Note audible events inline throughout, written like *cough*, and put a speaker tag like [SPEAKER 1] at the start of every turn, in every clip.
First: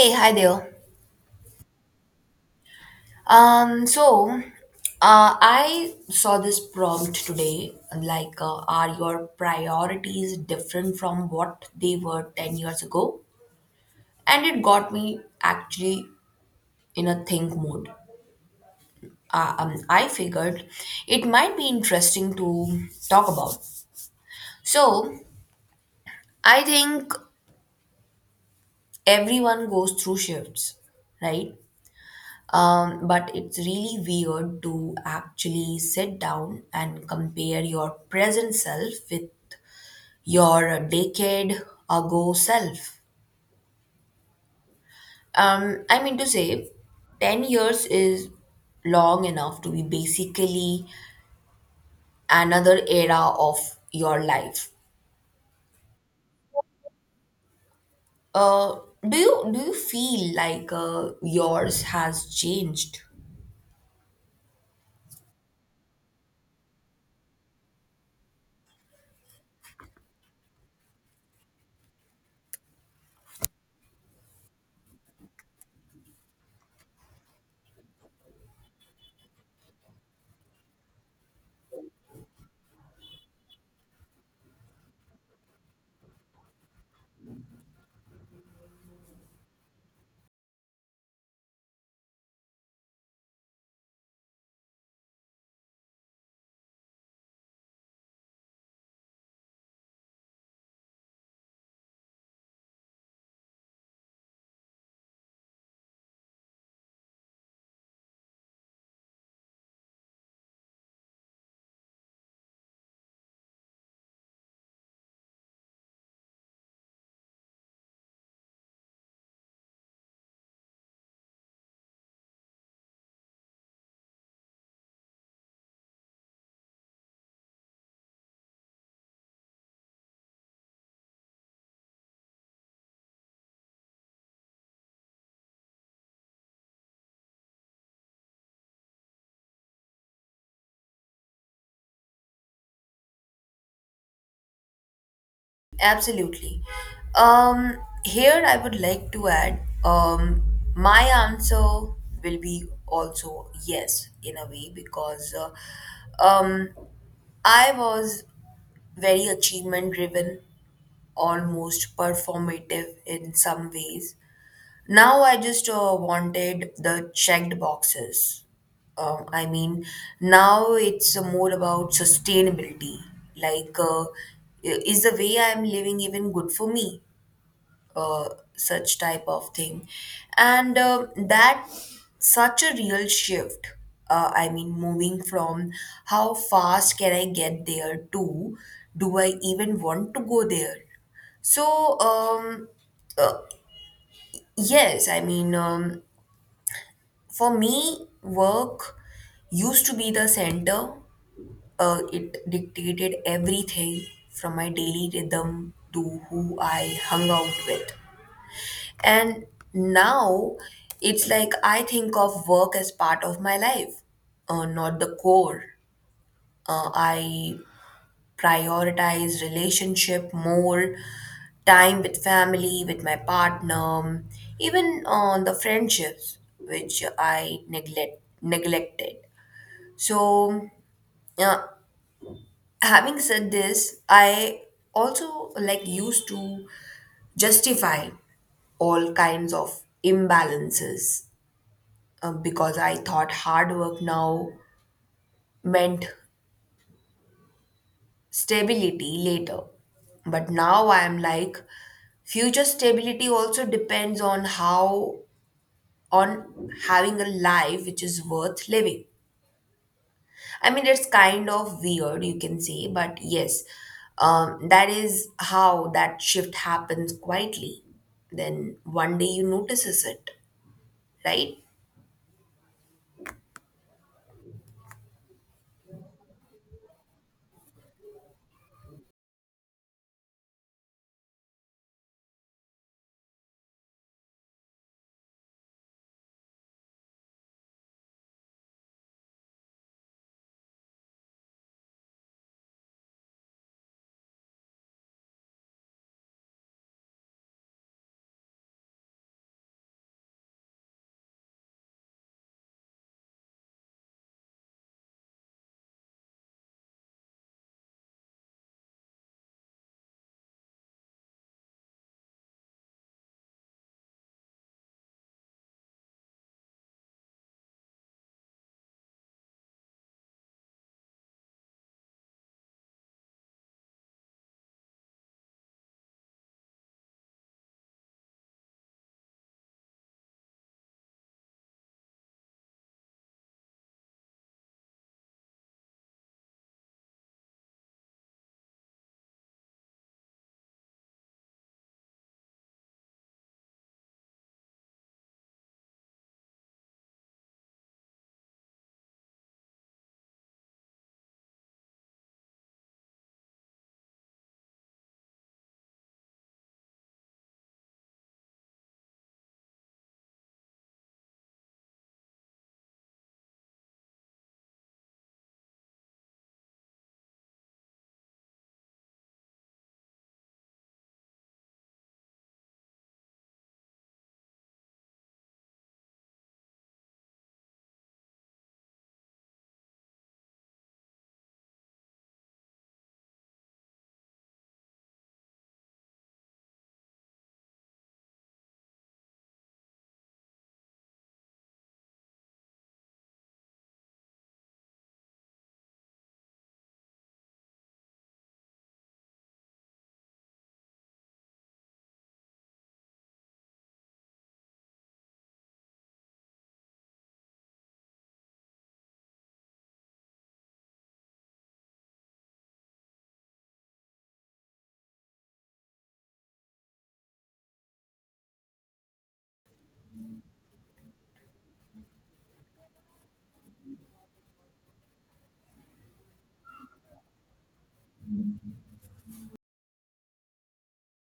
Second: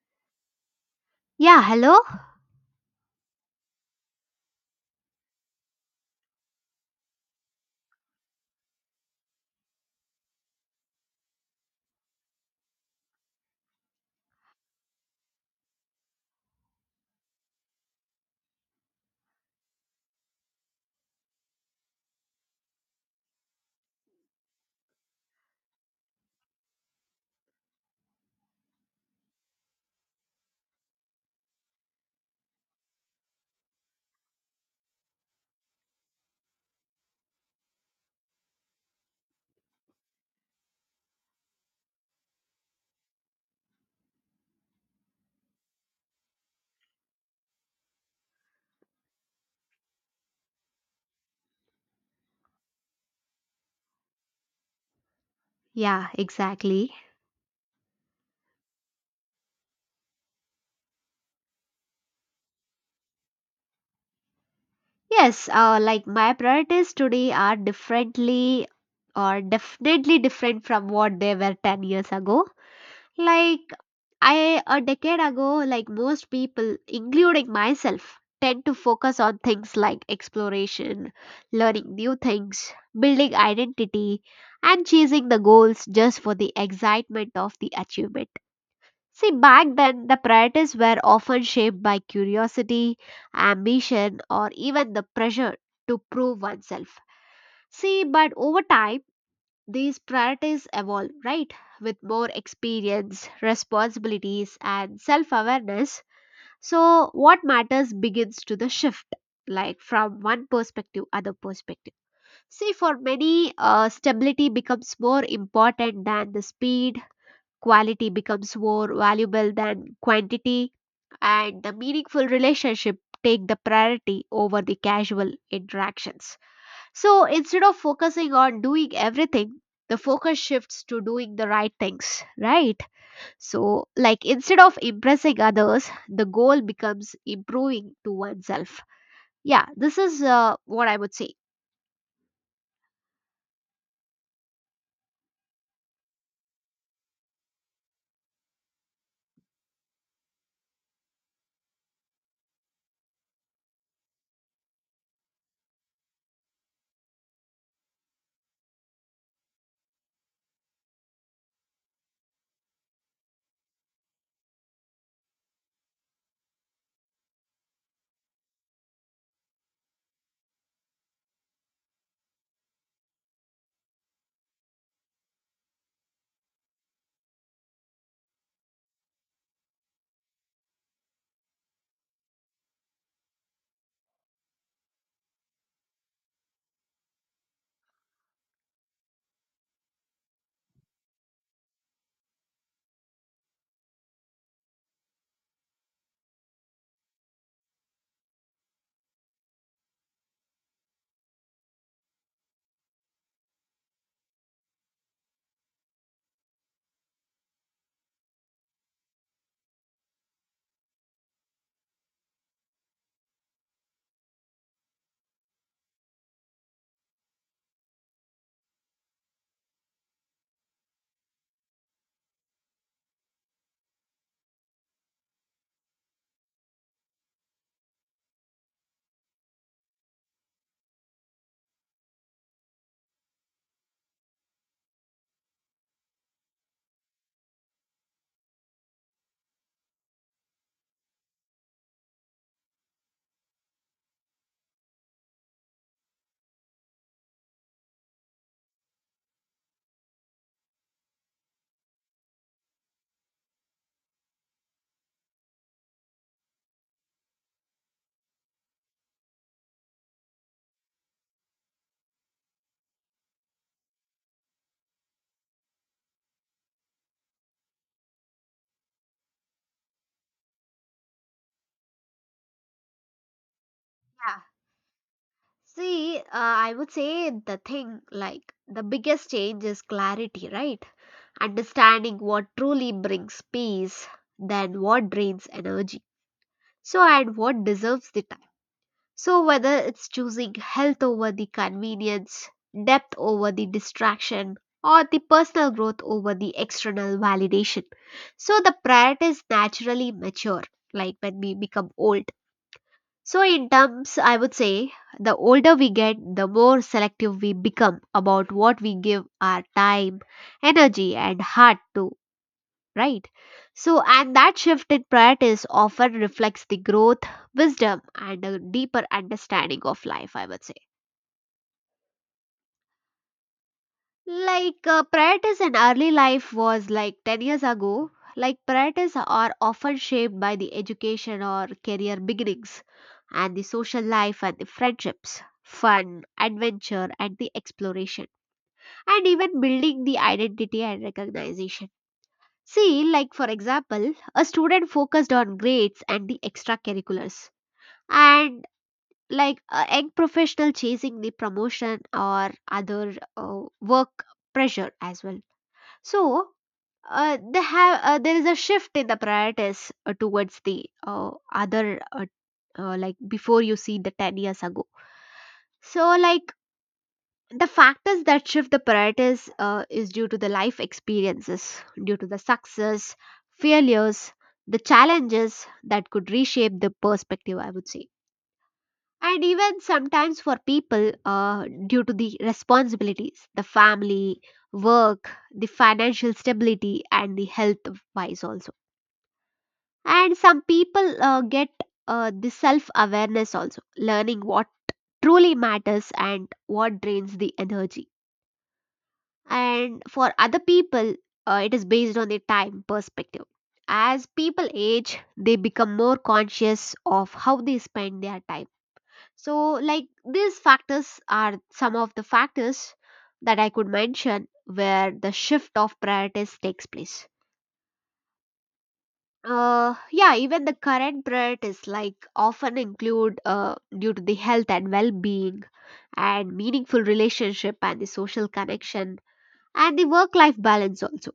[SPEAKER 1] Hey, hi there.
[SPEAKER 2] Yeah, hello?
[SPEAKER 1] Um, so I saw this prompt today, are your priorities different from what they were 10 years ago? And it got me actually in a think mode. I figured it might be interesting to talk about. So I think everyone goes through shifts, right? But it's really weird to actually sit down and compare your present self with your decade ago self. I mean to say, 10 years is long enough to be basically another era of your life.
[SPEAKER 2] Yeah, exactly.
[SPEAKER 1] Uh, do you feel like yours has changed?
[SPEAKER 2] Yes, like my priorities today are differently or definitely different from what they were 10 years ago. Like, I, a decade ago, like most people, including myself, tend to focus on things like exploration, learning new things, building identity, and chasing the goals just for the excitement of the achievement. See, back then, the priorities were often shaped by curiosity, ambition, or even the pressure to prove oneself. See, but over time, these priorities evolve, right? With more experience, responsibilities, and self awareness. So, what matters begins to the shift, like from one perspective, other perspective. See, for many, stability becomes more important than the speed, quality becomes more valuable than quantity, and the meaningful relationship take the priority over the casual interactions. So instead of focusing on doing everything, the focus shifts to doing the right things, right? So, like instead of impressing others, the goal becomes improving to oneself. Yeah, this is what I would say.
[SPEAKER 1] Absolutely. Um, Here I would like to add my answer will be also yes in a way because um, I was very achievement driven, almost performative in some ways. Now I just wanted the checked boxes. I mean, now it's more about sustainability. Like, uh, is the way I'm living even good for me? Uh, Such type of thing. And that such a real shift. I mean, moving from how fast can I get there to do I even want to go there? So, um, uh, yes, I mean, for me, work used to be the center. It dictated everything from my daily rhythm to who I hung out with. And now it's like I think of work as part of my life, not the core. I prioritize relationship more, time with family, with my partner, even on the friendships which I neglected. So, uh, having said this, I also like used to justify all kinds of imbalances because I thought hard work now meant stability later. But now I'm like, future stability also depends on how, on having a life which is worth living. I mean, it's kind of weird, you can say, but yes, that is how that shift happens quietly. Then one day you notices it, right?
[SPEAKER 2] Yeah. See, I would say the thing like the biggest change is clarity, right? Understanding what truly brings peace than what drains energy. So, and what deserves the time. So, whether it's choosing health over the convenience, depth over the distraction, or the personal growth over the external validation. So, the priorities naturally mature, like when we become old. So, in terms, I would say the older we get, the more selective we become about what we give our time, energy, and heart to, right? So, and that shift in priorities often reflects the growth, wisdom, and a deeper understanding of life, I would say. Like, priorities in early life was like 10 years ago, like, priorities are often shaped by the education or career beginnings, and the social life and the friendships, fun, adventure, and the exploration, and even building the identity and recognition. See, like for example, a student focused on grades and the extracurriculars, and like a young professional chasing the promotion or other work pressure as well. So, they have there is a shift in the priorities towards the other like before you see the 10 years ago, so like the factors that shift the priorities is due to the life experiences, due to the success, failures, the challenges that could reshape the perspective, I would say. And even sometimes for people, due to the responsibilities, the family, work, the financial stability, and the health wise also. And some people get the self awareness also, learning what truly matters and what drains the energy. And for other people, it is based on their time perspective. As people age, they become more conscious of how they spend their time. So like these factors are some of the factors that I could mention where the shift of priorities takes place. Yeah, even the current priorities like often include due to the health and well-being, and meaningful relationship and the social connection, and the work life balance also.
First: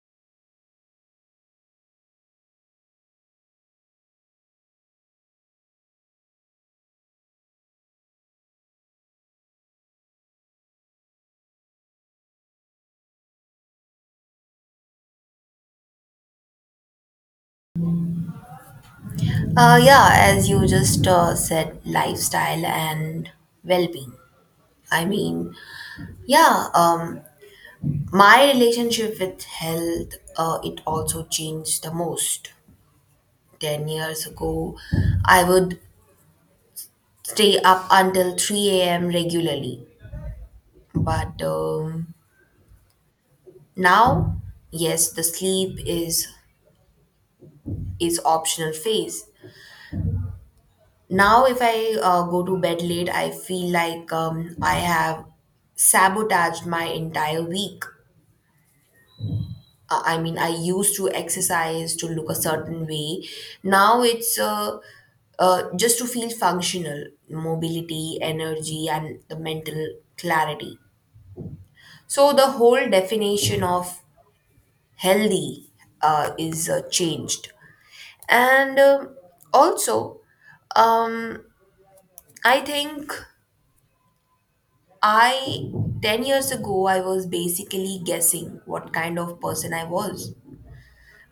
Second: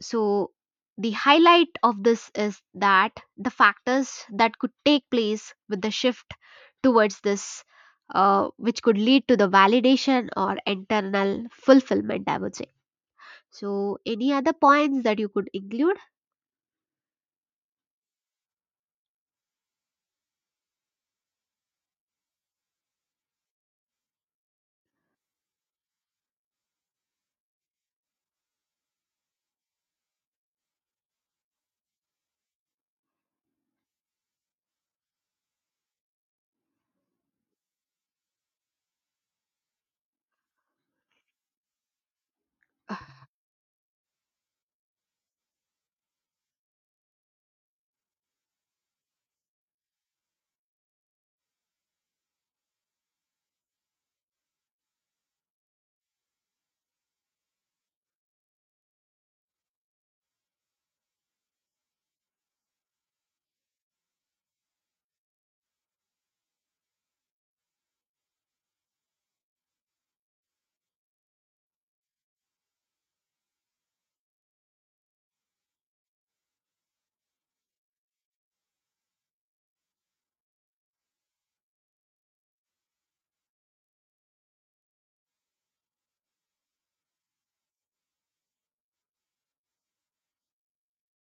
[SPEAKER 2] So, the highlight of this is that the factors that could take place with the shift towards this, which could lead to the validation or internal fulfillment, I would say. So, any other points that you could include?
[SPEAKER 1] Yeah, as you just said, lifestyle and well being. I mean, yeah, my relationship with health, it also changed the most. 10 years ago, I would stay up until 3 a.m. regularly. But now yes, the sleep is optional phase. Now if I go to bed late I feel like I have sabotaged my entire week. I mean, I used to exercise to look a certain way. Now it's just to feel functional, mobility, energy and the mental clarity. So the whole definition of healthy is changed. And um also um, I think I 10 years ago I was basically guessing what kind of person I was.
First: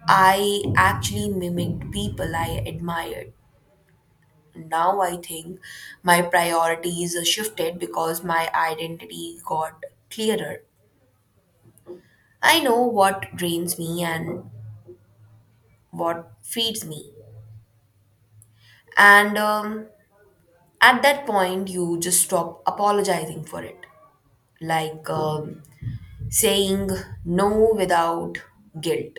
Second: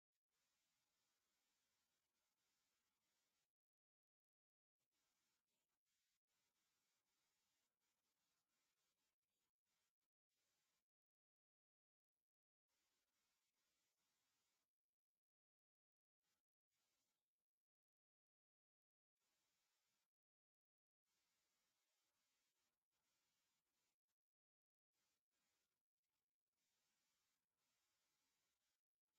[SPEAKER 1] I actually mimicked people I admired. Now I think my priorities shifted because my identity got clearer. I know what drains me and what feeds me, and at that point you just stop apologizing for it. Like saying no without guilt.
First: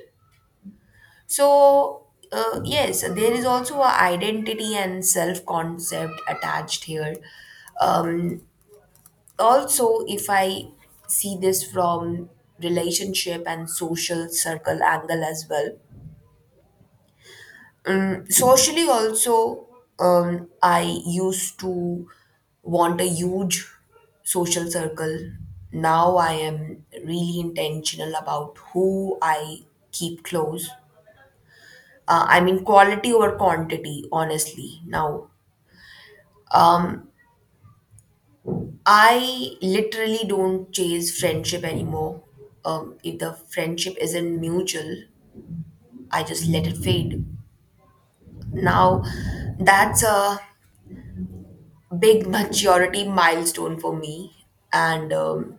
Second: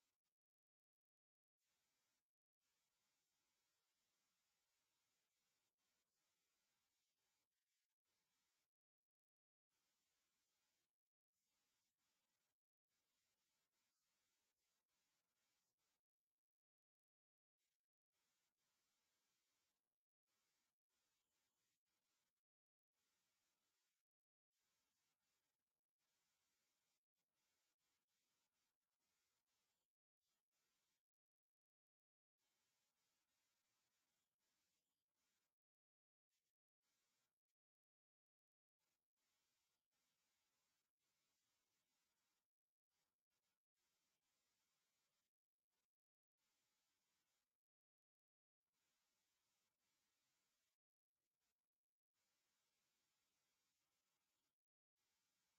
[SPEAKER 1] So, yes, there is also a identity and self concept attached here. Um, Also, if I see this from relationship and social circle angle as well. Socially also, I used to want a huge social circle. Now I am really intentional about who I keep close. I mean, quality over quantity honestly now. um, I literally don't chase friendship anymore. If the friendship isn't mutual I just let it fade now. That's a big majority milestone for me. and um,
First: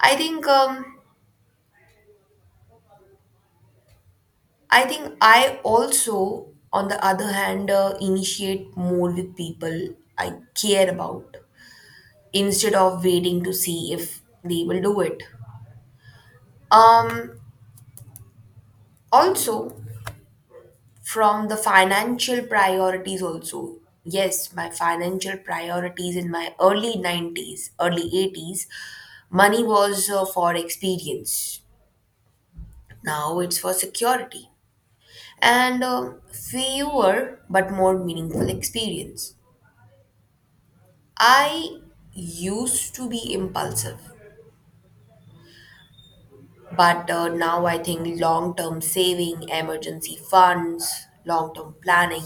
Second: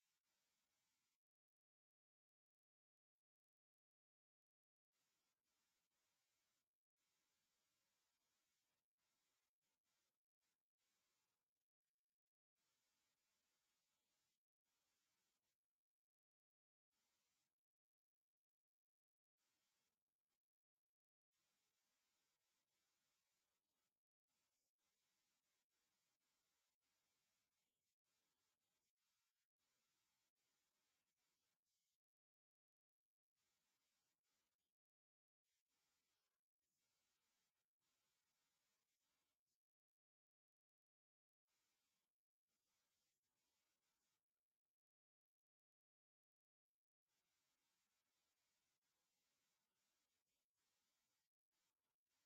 [SPEAKER 1] i think um, I think I also, on the other hand, initiate more with people I care about instead of waiting to see if they will do it. um Also from the financial priorities, also yes, my financial priorities in my early 90s early 80s, money was for experience. Now it's for security and fewer but more meaningful experience. I used to be impulsive, but now I think long term saving, emergency funds, long term planning.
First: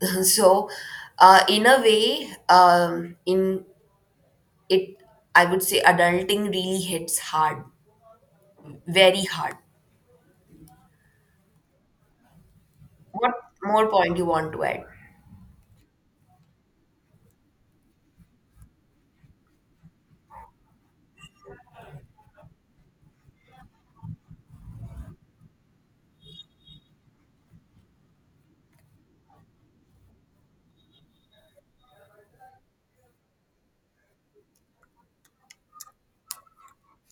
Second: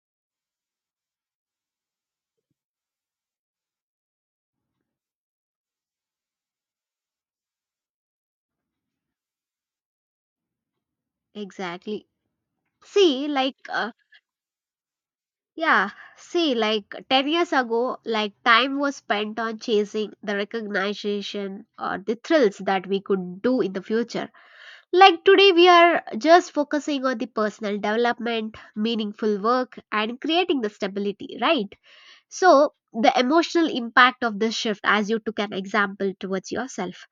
[SPEAKER 1] *laughs* So, in a way, in it, I would say adulting really hits hard, very hard.
[SPEAKER 2] Exactly. See,
[SPEAKER 1] What
[SPEAKER 2] like,
[SPEAKER 1] more point you want to add?
[SPEAKER 2] yeah, see, like 10 years ago, like time was spent on chasing the recognition or the thrills that we could do in the future. Like today, we are just focusing on the personal development, meaningful work, and creating the stability, right? So, the emotional impact of this shift, as you took an example towards yourself,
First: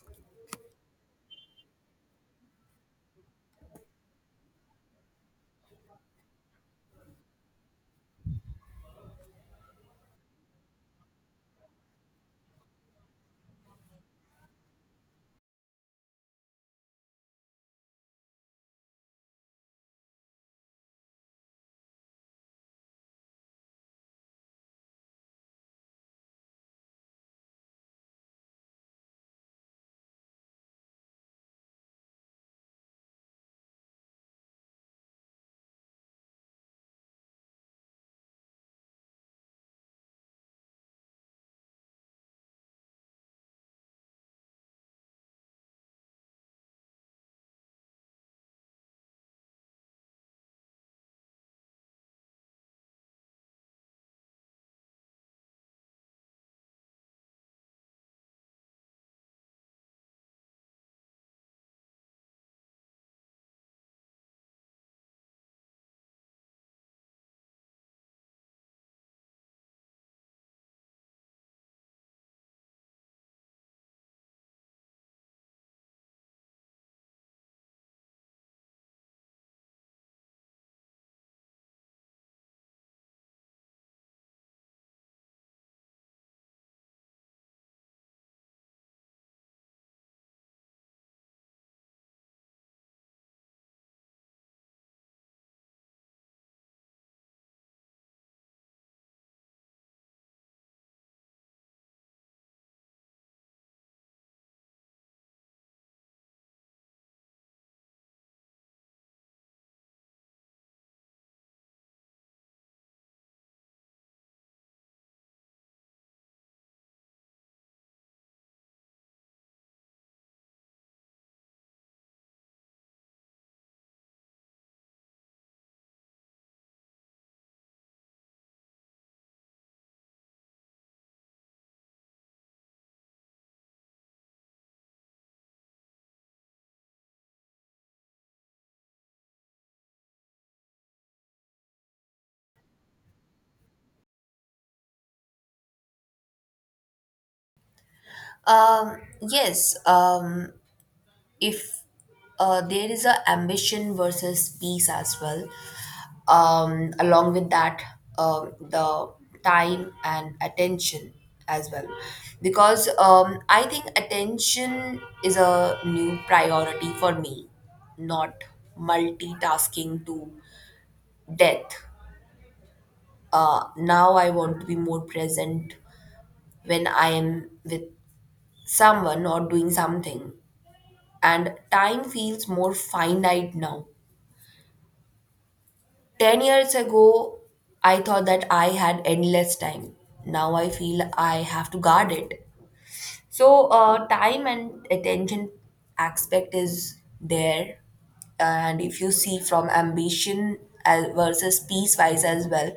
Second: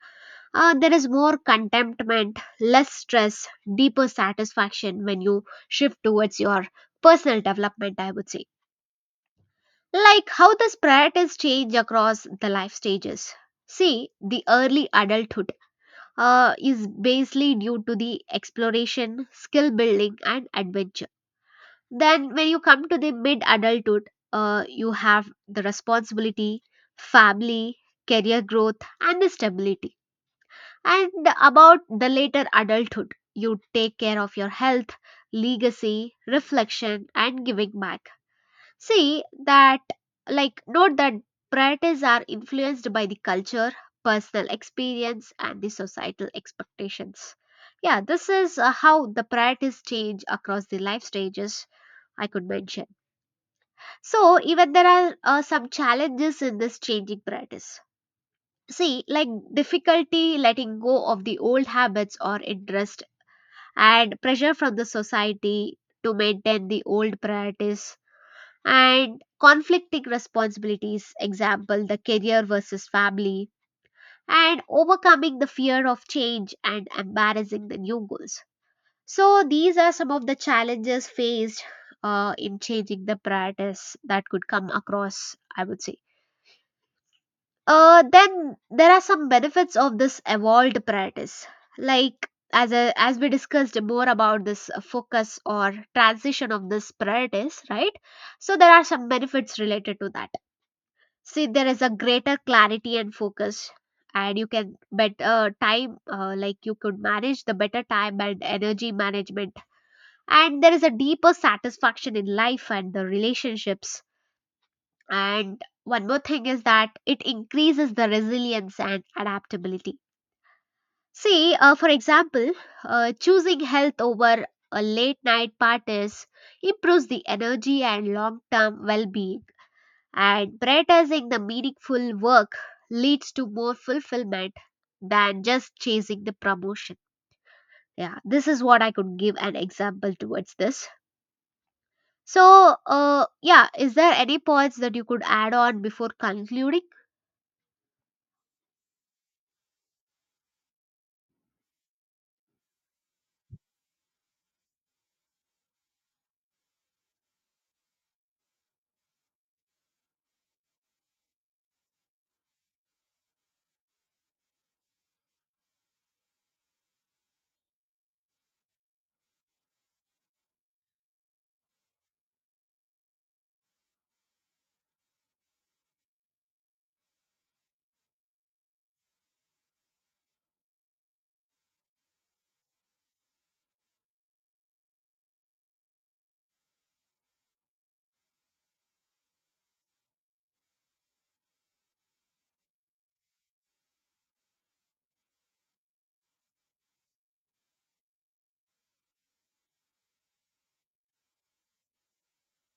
[SPEAKER 2] there is more contentment, less stress, deeper satisfaction when you shift towards your personal development, I would say. Like how these priorities change across the life stages. See, the early adulthood is basically due to the exploration, skill building, and adventure. Then, when you come to the mid adulthood, you have the responsibility, family, career growth, and the stability. And about the later adulthood, you take care of your health, legacy, reflection, and giving back. See that, like, note that priorities are influenced by the culture, personal experience, and the societal expectations. Yeah, this is how the priorities change across the life stages I could mention. So, even there are some challenges in this changing priorities. See, like difficulty letting go of the old habits or interest, and pressure from the society to maintain the old priorities, and conflicting responsibilities, example, the career versus family, and overcoming the fear of change and embarrassing the new goals. So, these are some of the challenges faced in changing the priorities that could come across, I would say. Then there are some benefits of this evolved priorities, like as we discussed more about this focus or transition of this priorities, right? So there are some benefits related to that. See, there is a greater clarity and focus, and you can better time like you could manage the better time and energy management, and there is a deeper satisfaction in life and the relationships, and one more thing is that it increases the resilience and adaptability. See, for example, choosing health over a late night parties improves the energy and long term well being, and prioritizing the meaningful work leads to more fulfillment than just chasing the promotion. Yeah, this is what I could give an example towards this. So, yeah, is there any points that you could add on before concluding?
[SPEAKER 1] Yes. If There is a ambition versus peace as well, along with that the time and attention as well. Because I think attention is a new priority for me, not multitasking to death. Now I want to be more present when I am with someone or doing something. And time feels more finite now. 10 years ago, I thought that I had endless time. Now I feel I have to guard it. So, time and attention aspect is there. And if you see from ambition as versus peace wise as well,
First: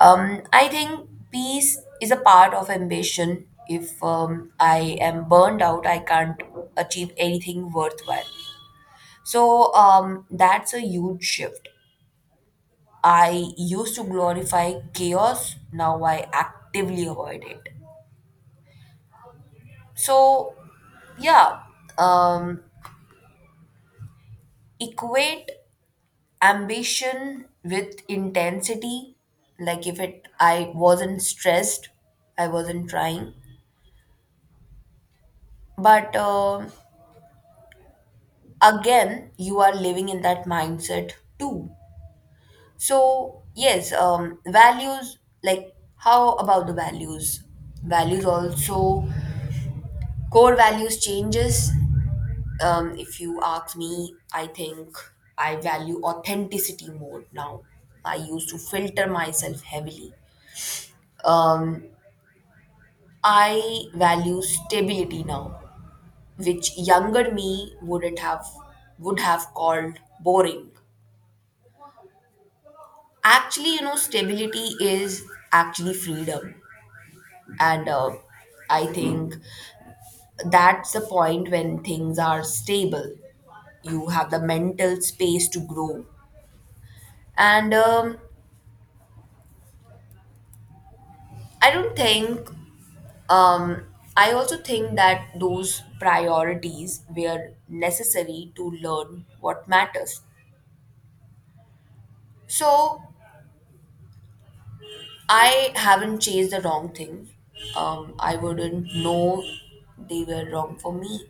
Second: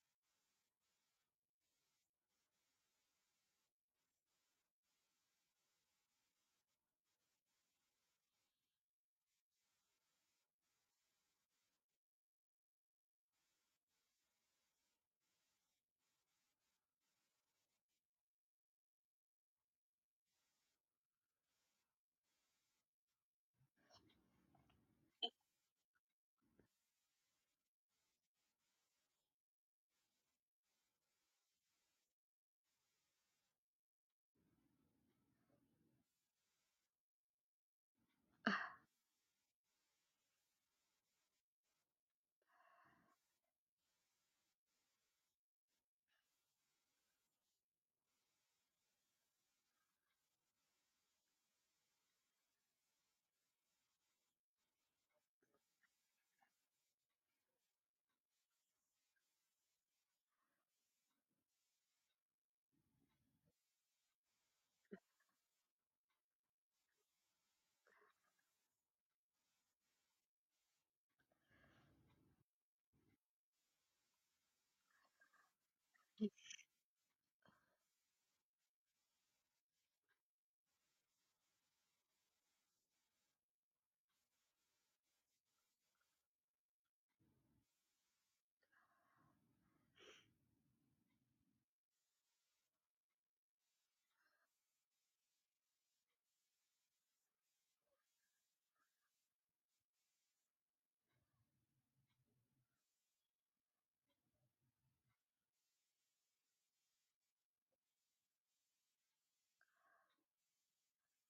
[SPEAKER 1] I think peace is a part of ambition. If I am burned out, I can't achieve anything worthwhile. So, that's a huge shift. I used to glorify chaos, now I actively avoid it. So, yeah, um, equate ambition with intensity. Like if it, I wasn't stressed, I wasn't trying. But again, you are living in that mindset too. So yes, values. Like how about the values? Values also, core values changes. If you ask me, I think I value authenticity more now. I used to filter myself heavily. Um, I value stability now, which younger me wouldn't have would have called boring. Actually, you know, stability is actually freedom, and I think that's the point when things are stable. You have the mental space to grow, and I don't think Um, I also think that those priorities were necessary to learn what matters. So I haven't chased the wrong thing. I wouldn't know they were wrong for me.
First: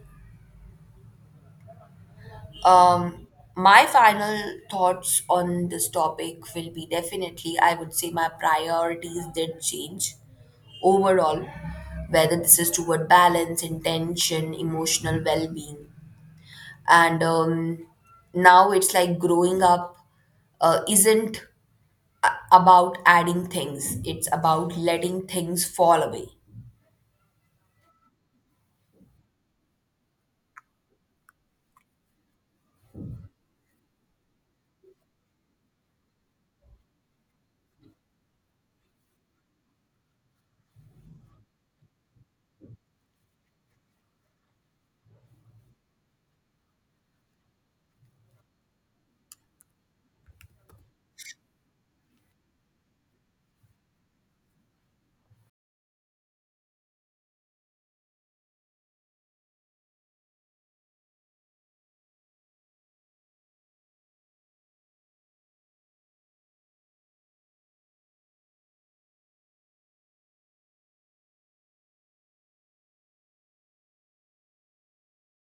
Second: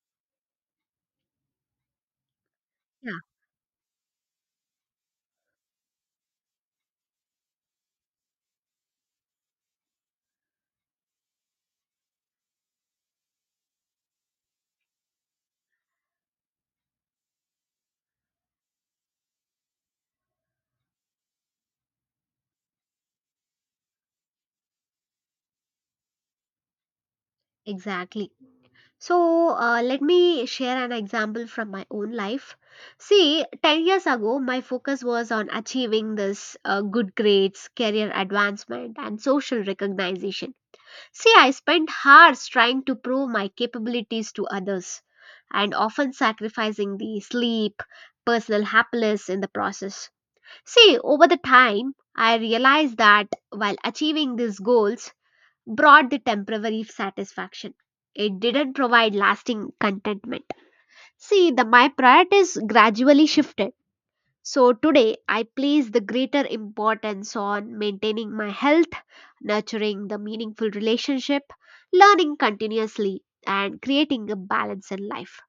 [SPEAKER 2] Yeah,
[SPEAKER 1] Um, my final thoughts on this topic will be definitely, I would say my priorities did change overall, whether this is toward balance, intention, emotional well being. And Now it's like growing up isn't about adding things, it's about letting things fall away.
[SPEAKER 2] exactly. So, let me share an example from my own life. See, 10 years ago, my focus was on achieving this good grades, career advancement, and social recognition. See, I spent hours trying to prove my capabilities to others and often sacrificing the sleep, personal happiness in the process. See, over the time, I realized that while achieving these goals brought the temporary satisfaction, it didn't provide lasting contentment. See, my priorities gradually shifted, so today I place the greater importance on maintaining my health, nurturing the meaningful relationship, learning continuously, and creating a balance in life.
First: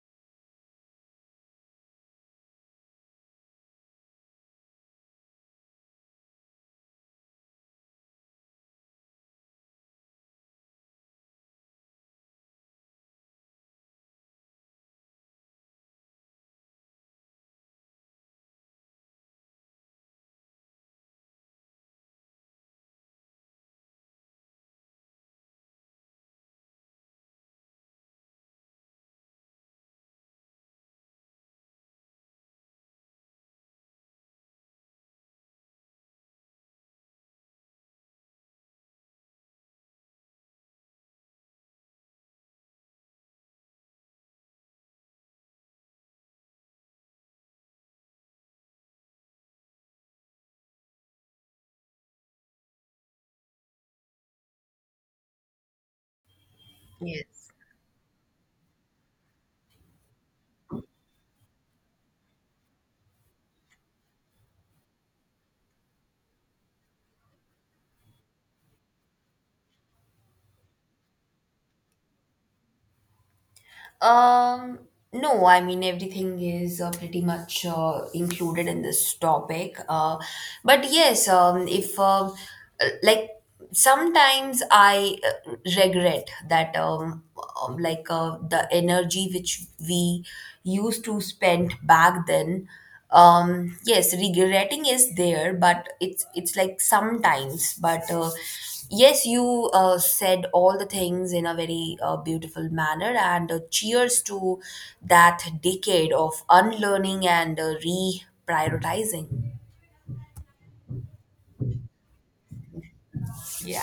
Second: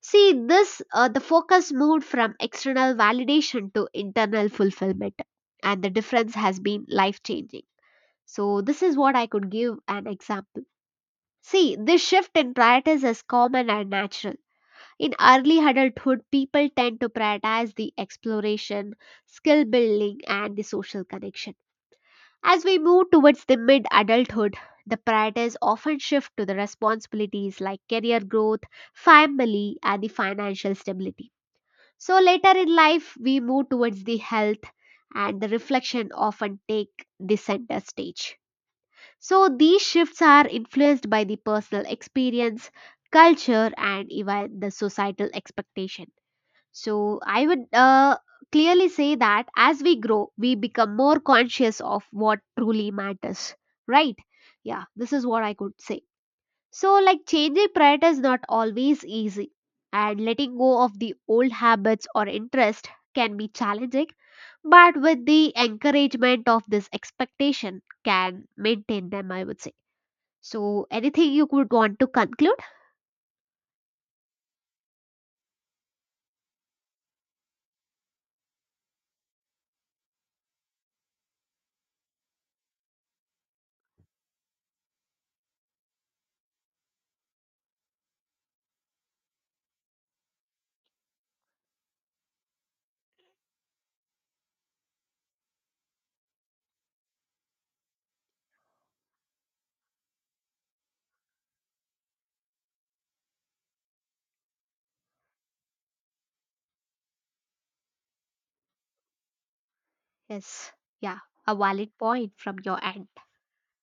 [SPEAKER 2] See this the focus moved from external validation to internal fulfillment, and the difference has been life changing. So this is what I could give an example. See, this shift in priorities is common and natural. In early adulthood, people tend to prioritize the exploration, skill building, and the social connection. As we move towards the mid adulthood, the priorities often shift to the responsibilities like career growth, family, and the financial stability. So later in life, we move towards the health, and the reflection often take the center stage. So these shifts are influenced by the personal experience, culture, and even the societal expectation. So I would clearly say that as we grow, we become more conscious of what truly matters, right? Yeah, this is what I could say. So, like,
[SPEAKER 1] Yes.
[SPEAKER 2] changing priorities is not always easy, and letting go of the old habits or interest can be challenging, but with the encouragement of this expectation, can maintain them, I would say. So, anything you would want to conclude?
[SPEAKER 1] um no, I mean everything is pretty much included in this topic, but yes, if like sometimes I regret that, the energy which we used to spend back then. Yes, regretting is there, but it's like sometimes. But yes, you said all the things in a very beautiful manner, and cheers to that decade of unlearning and reprioritizing.
[SPEAKER 2] Yes, yeah, a valid point from your end.
[SPEAKER 1] Yeah.